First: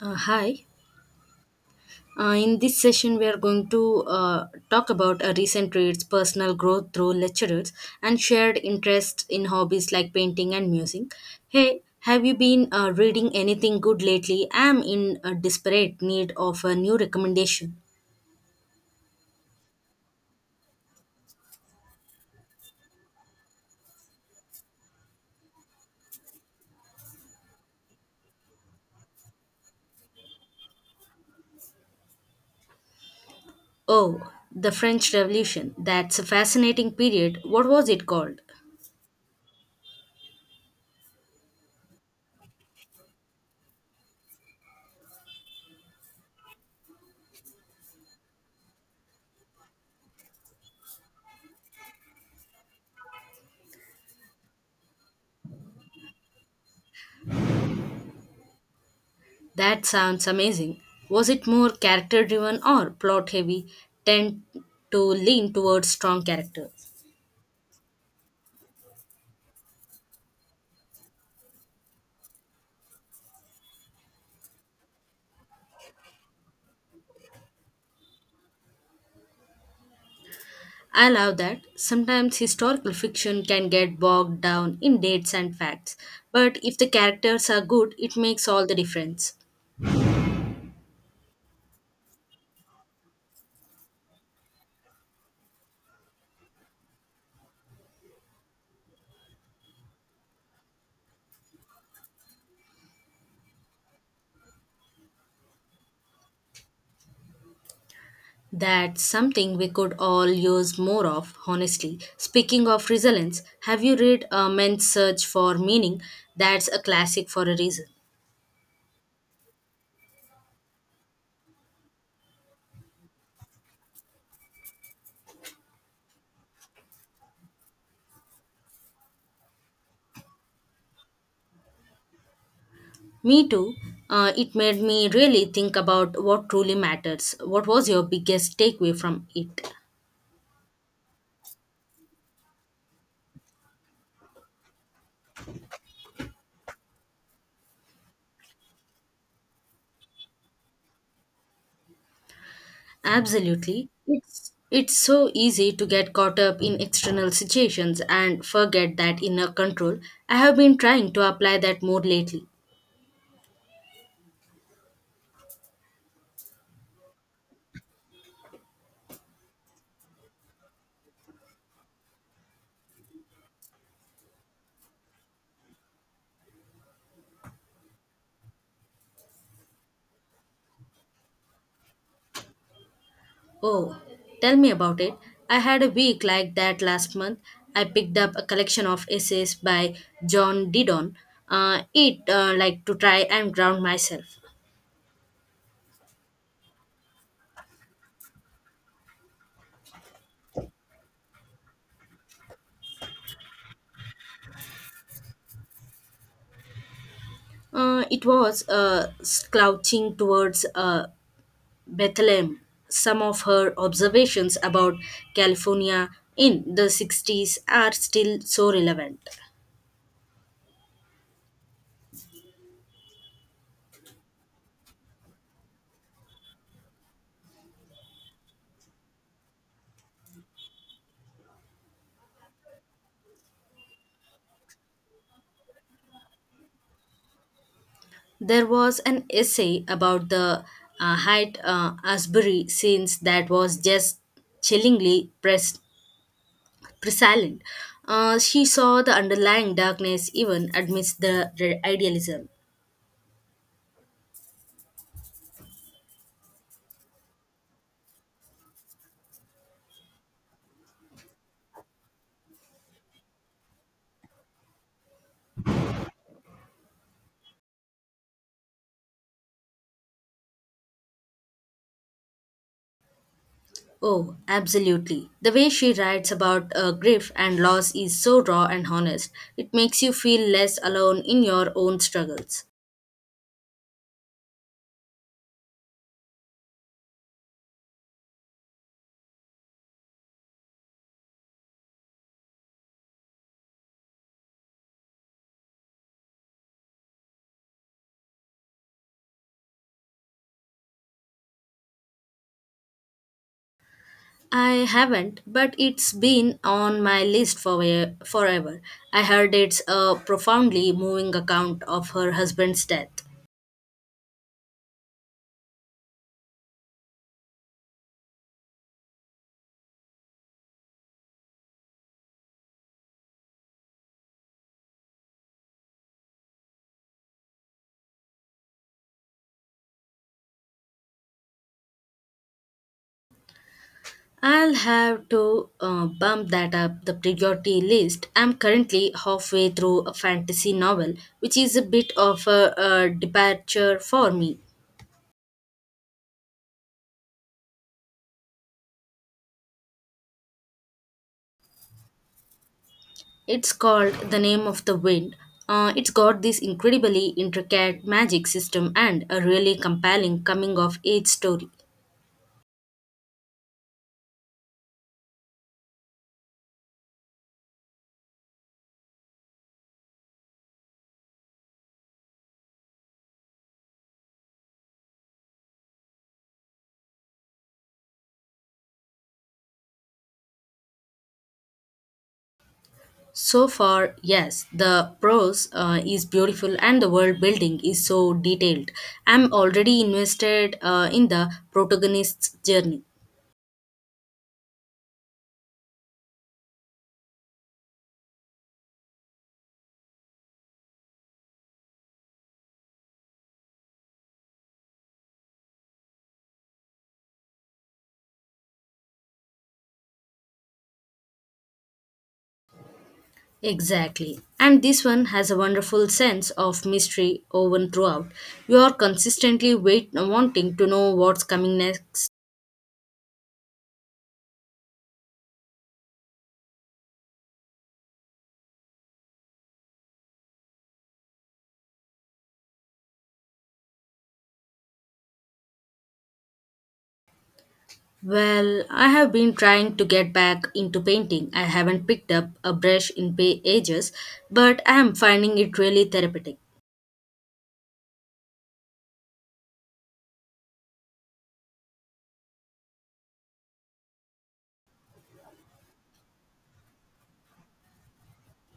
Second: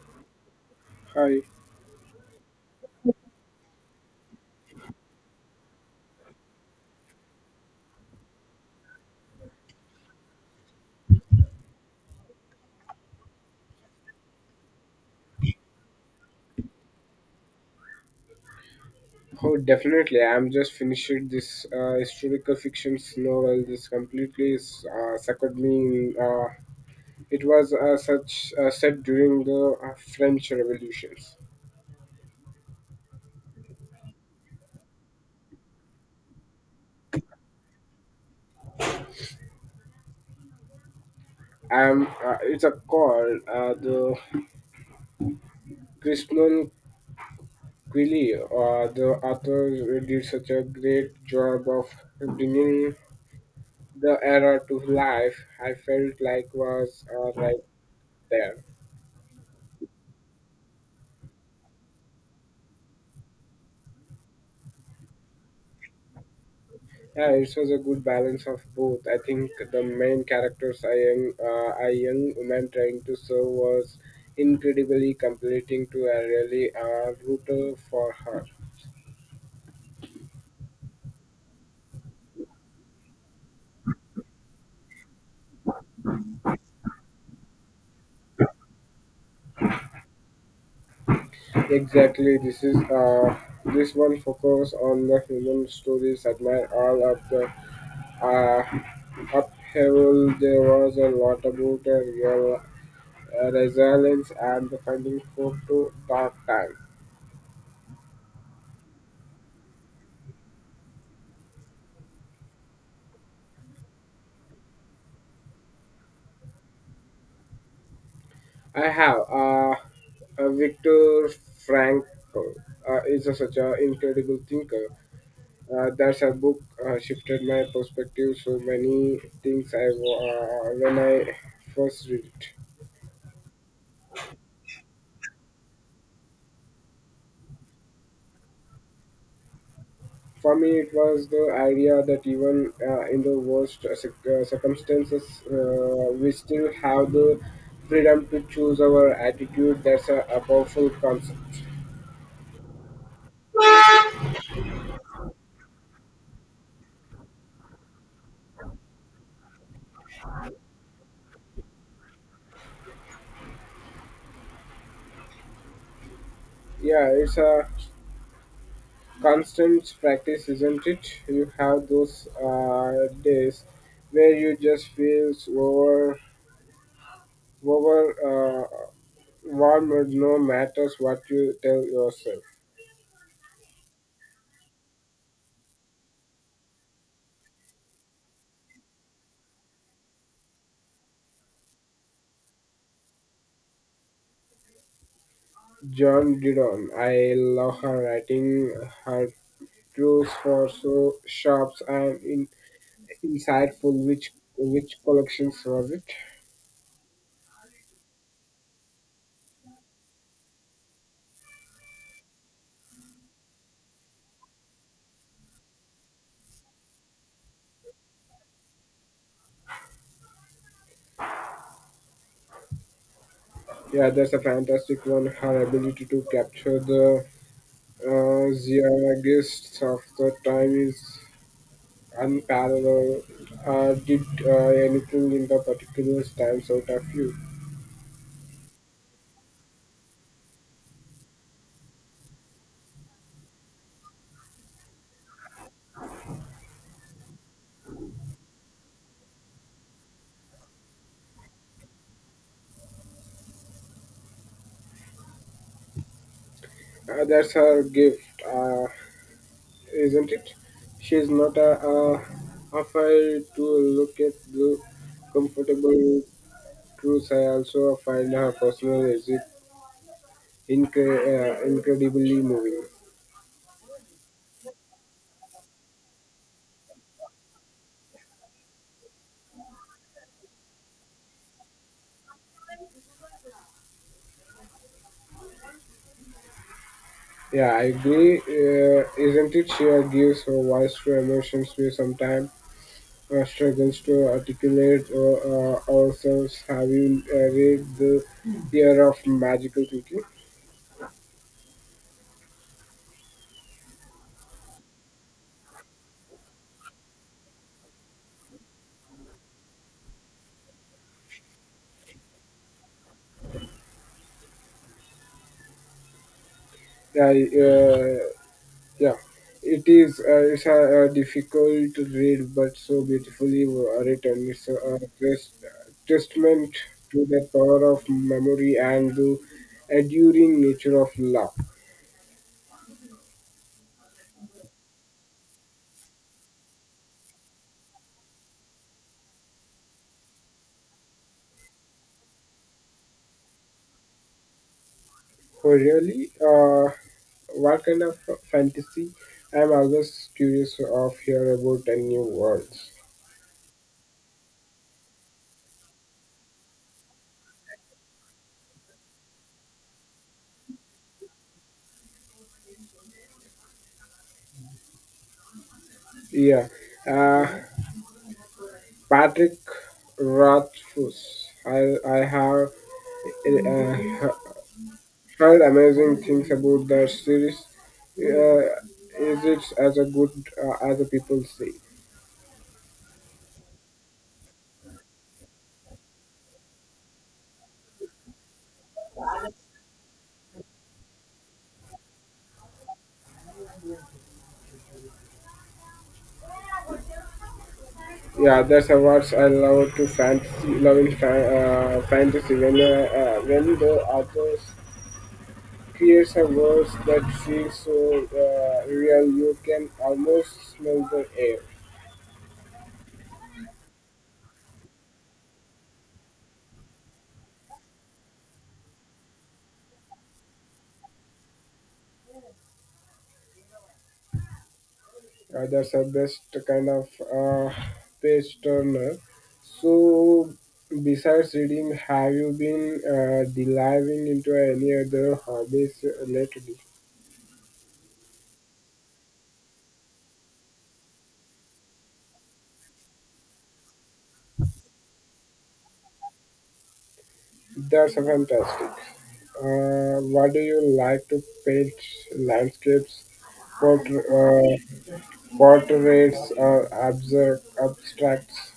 Hi. Hi. In this session, we are going to talk about a recent traits, personal growth through lectures and shared interest in hobbies like painting and music. Hey, have you been reading anything good lately? I am in a desperate need of a new recommendation. Oh, definitely. I'm just finished this historical fiction novel. This completely suckered me. It was such set during the French revolutions. Oh, the French Revolution. That's a fascinating period. What was it called? It's a called the Christian Quilly. The author did such a great job of bringing the era to life. I felt like was right there. That sounds amazing. Was it more character driven or plot heavy? Tend to lean towards strong character. Yeah, it was a good balance of both. I think the main characters, a young, a young woman trying to serve, was incredibly completing to a really rooter for her. I love that. Sometimes historical fiction can get bogged down in dates and facts, but if the characters are good, it makes all the difference. Exactly, this one focus on the human stories. Admire all of the uh, upheaval. There was a lot about a real resilience and the finding hope to dark time. That's something we could all use more of, honestly. Speaking of resilience, have you read A Man's Search for Meaning? That's a classic for a reason. I have. Victor Frankl is a, such an incredible thinker. That's a book shifted my perspective so many things when I first read it. Me too. It made me really think about what truly matters. What was your biggest takeaway from it? For me, it was the idea that even in the worst circumstances, we still have the freedom to choose our attitude. That's a powerful concept. Absolutely. It's so easy to get caught up in external situations and forget that inner control. I have been trying to apply that more lately. Yeah, it's a constant practice, isn't it? You have those days where you just feel over, over uh, warmed no matters what you tell yourself. Oh, tell me about it. I had a week like that last month. I picked up a collection of essays by John Didon. It like to try and ground myself. John Didon, I love her writing. Her clues for so sharp and insightful. Which collections was it? It was slouching towards Bethlehem, some of her observations about California in the sixties are still so relevant. Yeah, that's a fantastic one. Her ability to capture the zeitgeist of the time is unparalleled. Did anything in the particular times out of you? There was an essay about the Haight Asbury scenes that was just chillingly pres- prescient. She saw the underlying darkness even amidst the idealism. That's her gift, isn't it? She's not afraid to look at the comfortable truths. I also find her personal exit incredibly moving. Oh, absolutely. The way she writes about grief and loss is so raw and honest. It makes you feel less alone in your own struggles. Yeah, I agree. Isn't it? She gives her voice to emotions we sometimes struggles to articulate ourselves. Have you read the Year of Magical Thinking? I haven't, but it's been on my list for forever. I heard it's a profoundly moving account of her husband's death. I, uh, yeah, it is. It's difficult to read, but so beautifully written. It's a testament to the power of memory and the enduring nature of love. I'll have to bump that up the priority list. I'm currently halfway through a fantasy novel, which is a bit of a departure for me. Oh, really? What kind of fantasy? I'm always curious of hear about a new worlds. It's called The Name of the Wind. It's got this incredibly intricate magic system and a really compelling coming of age story. Yeah, uh, Patrick Rothfuss. I have uh, heard amazing things about that series. Uh, is it as a good as the people say? So far, yes, the prose is beautiful and the world building is so detailed. I'm already invested in the protagonist's journey. Yeah, that's a words I love to fantasy, fantasy when the authors creates a world that feels so real, you can almost smell the air. Exactly. And this one has a wonderful sense of mystery woven throughout. You are consistently wait wanting to know what's coming next. That's a best kind of uh, page turner. So, besides reading, have you been delving into any other hobbies lately? Well, I have been trying to get back into painting. I haven't picked up a brush in ages, but I am finding it really therapeutic. That's a fantastic. What do you like to paint? Landscapes, portr uh, portraits, or abstracts?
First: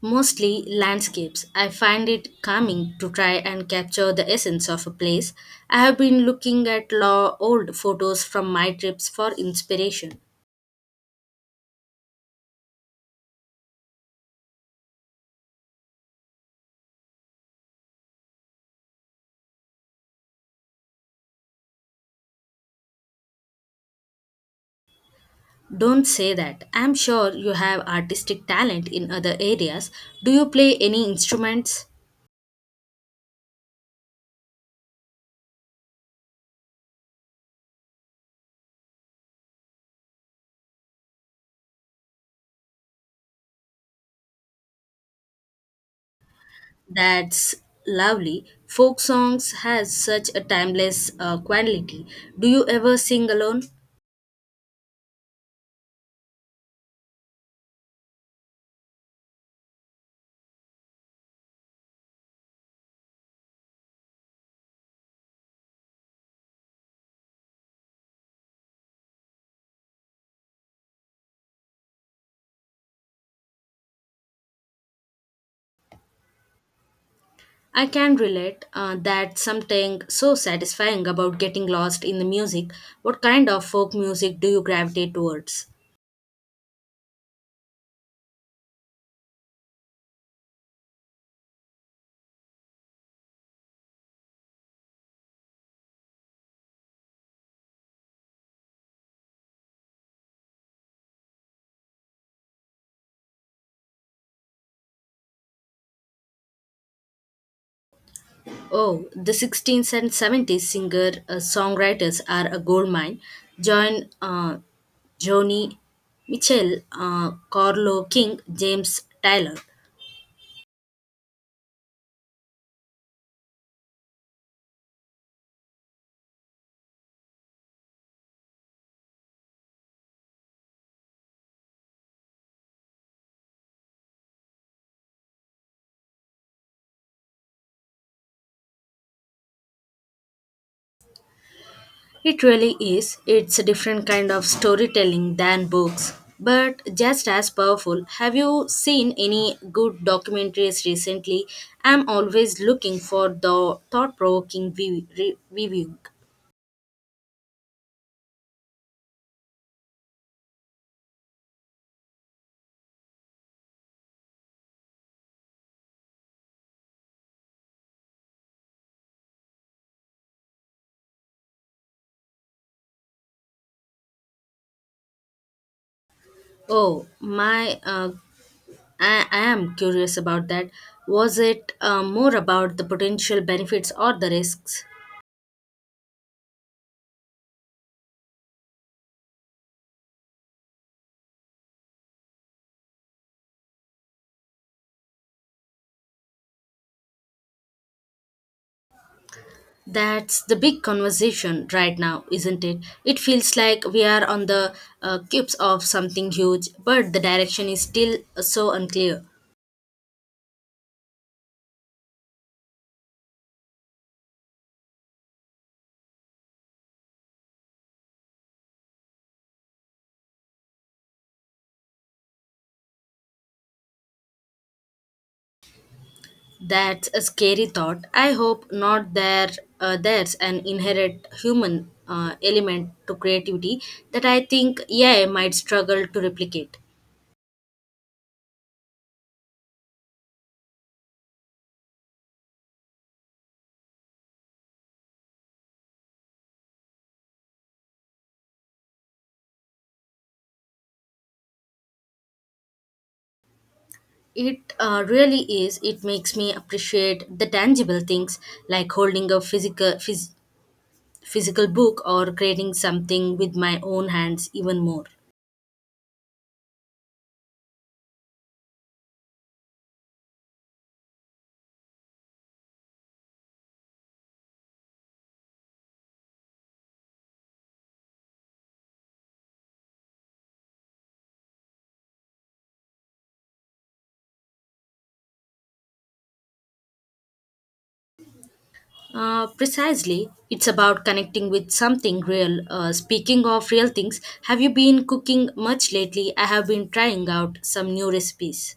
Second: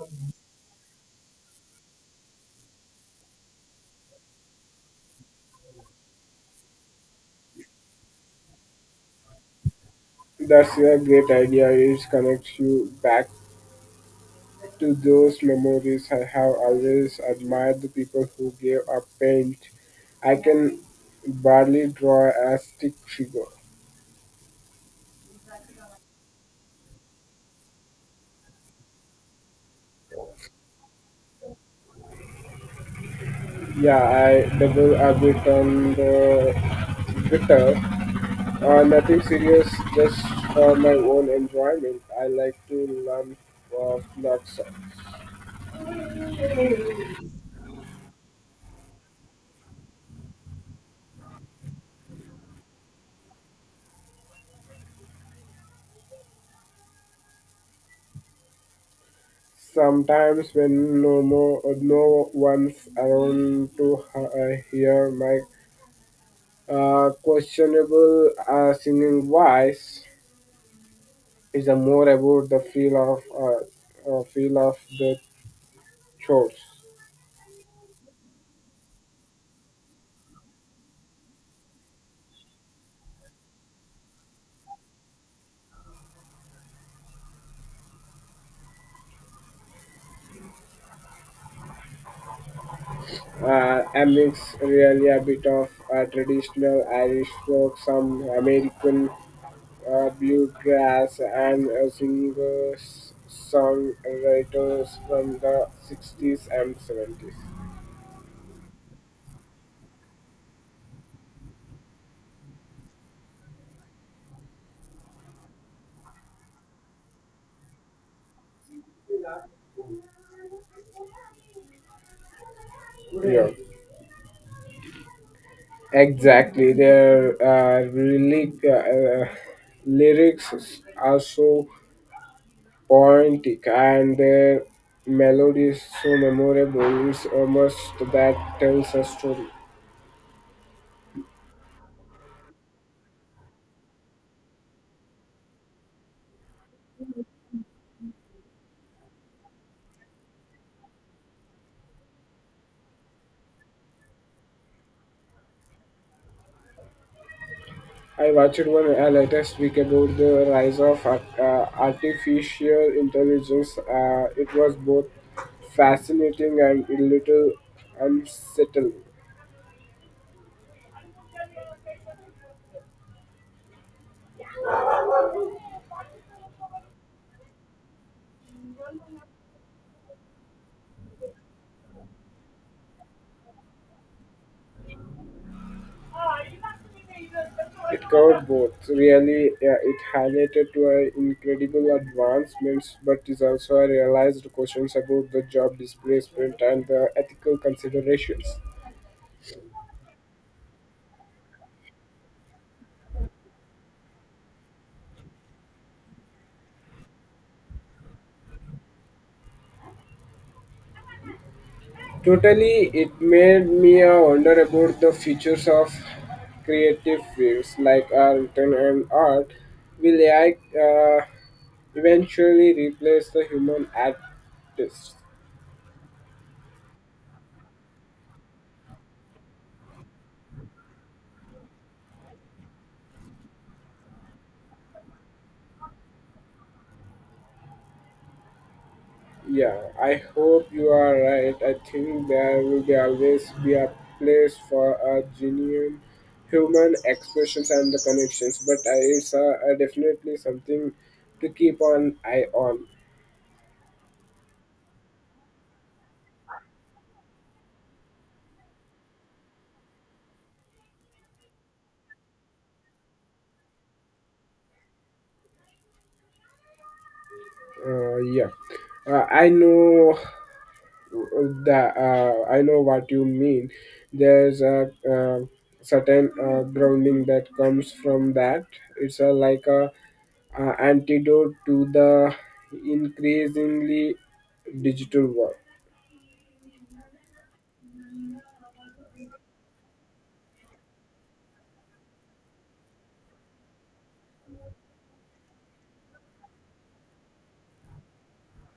Mostly landscapes. I find it calming to try and capture the essence of a place. I have been looking at old photos from my trips for inspiration. That's a great idea. It connects you back to those memories, I have always admired the people who gave up paint. I can barely draw a stick figure. Don't say that. I'm sure you have artistic talent in other areas. Do you play any instruments? Yeah, I double a bit on the guitar. Nothing serious, just for my own enjoyment. I like to learn of love songs. That's lovely. Folk songs has such a timeless quality. Do you ever sing alone? Sometimes, when no one's around to hear my questionable singing voice, is the more about the feel of the chores. I can relate that something so satisfying about getting lost in the music. What kind of folk music do you gravitate towards? A mix really a bit of traditional Irish folk, some American bluegrass, and singers, songwriters from the 60s and 70s. Oh, the 16th and 17th singer songwriters are a goldmine. John, uh, Joni Mitchell, Carlo King, James Tyler. Yeah, exactly. Their really lyrics are so poetic, and their melody is so memorable. It's almost that tells a story. It really is. It's a different kind of storytelling than books, but just as powerful. Have you seen any good documentaries recently? I'm always looking for the thought provoking review. I watched one latest week about the rise of artificial intelligence. It was both fascinating and a little unsettling. Oh, my, uh, I am curious about that. Was it more about the potential benefits or the risks? It covered both. Really, it highlighted to incredible advancements, but is also a realized questions about the job displacement and the ethical considerations. That's the big conversation right now, isn't it? It feels like we are on the cusp of something huge, but the direction is still so unclear. Totally, it made me wonder about the futures of creative fields like art and art. Will AI eventually replace the human artists? That's a scary thought. I hope not. There's an inherent human element to creativity that I think AI might struggle to replicate. Yeah, I hope you are right. I think there will be always be a place for a genuine human expressions and the connections, but it's definitely something to keep an eye on. It really is. It makes me appreciate the tangible things like holding a physical book or creating something with my own hands even more. Uh, yeah, I know that I know what you mean. There's a certain grounding that comes from that. It's a, like a antidote to the increasingly digital world. Precisely, it's about connecting with something real. Speaking of real things, have you been cooking much lately? I have been trying out some new recipes.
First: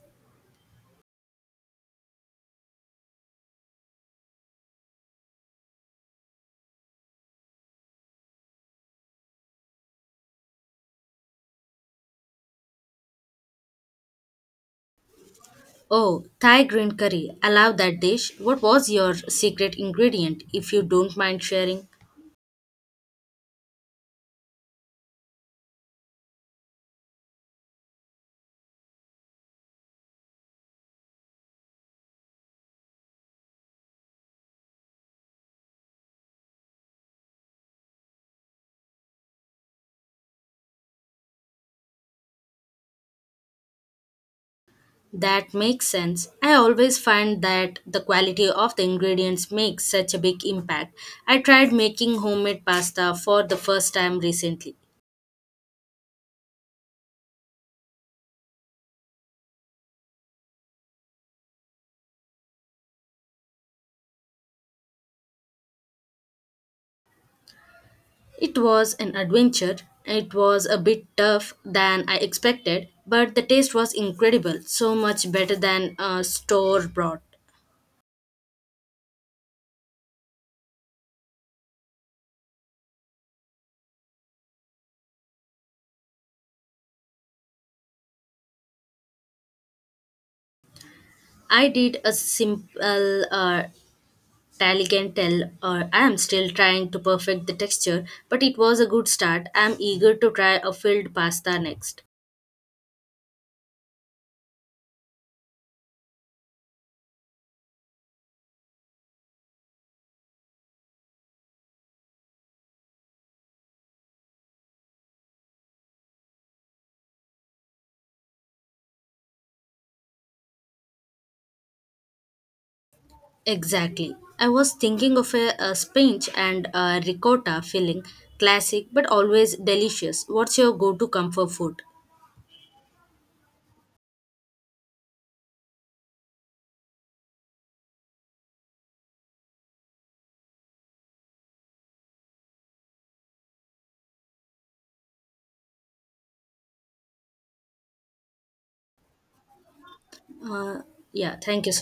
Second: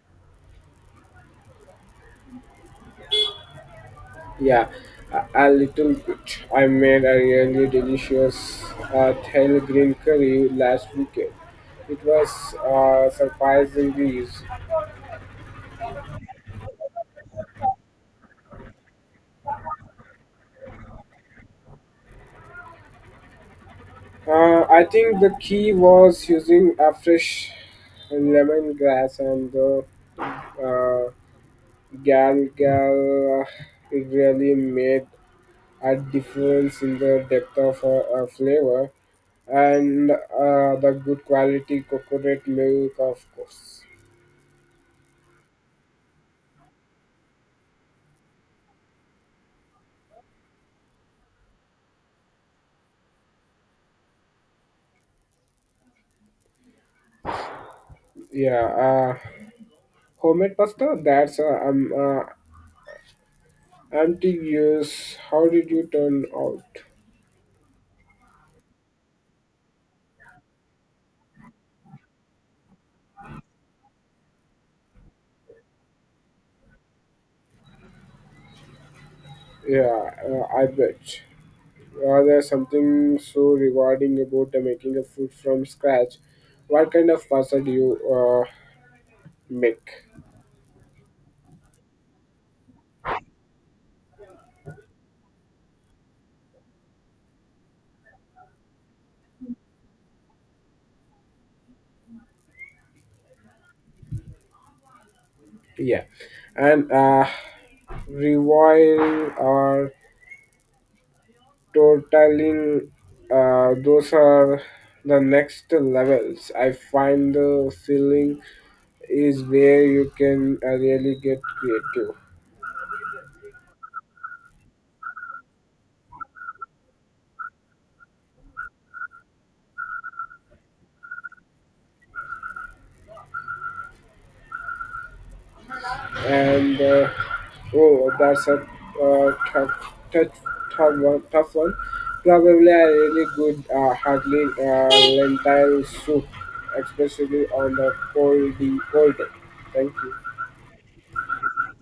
Yeah, a little bit. I made a really delicious Thai green curry last weekend. It was surprisingly easy. Oh, Thai green curry. I love that dish. What was your secret ingredient, if you don't mind sharing? I think the key was using a fresh lemongrass and the uh, gal gal. It really made a difference in the depth of flavor and the good quality coconut milk, of course. That makes sense. I always find that the quality of the ingredients makes such a big impact. I tried making homemade pasta for the first time recently. Yeah, uh, Homemade pasta. That's empty use. How did you turn out? It was an adventure. It was a bit tough than I expected, but the taste was incredible, so much better than a store bought. Yeah, I bet. There's something so rewarding about making a food from scratch. What kind of pasta do you make? I did a simple tagliatelle, or I am still trying to perfect the texture, but it was a good start. I am eager to try a filled pasta next. Yeah, and Revoil or totaling, those are the next levels. I find the feeling is where you can really get creative. Exactly. I was thinking of a spinach and a ricotta filling, classic but always delicious. What's your go to comfort food? And Oh, that's a uh, tough, tough, tough one. Tough one. Probably a really good hardly lentil soup, especially on a cold day. Thank you. Uh, yeah, thank you so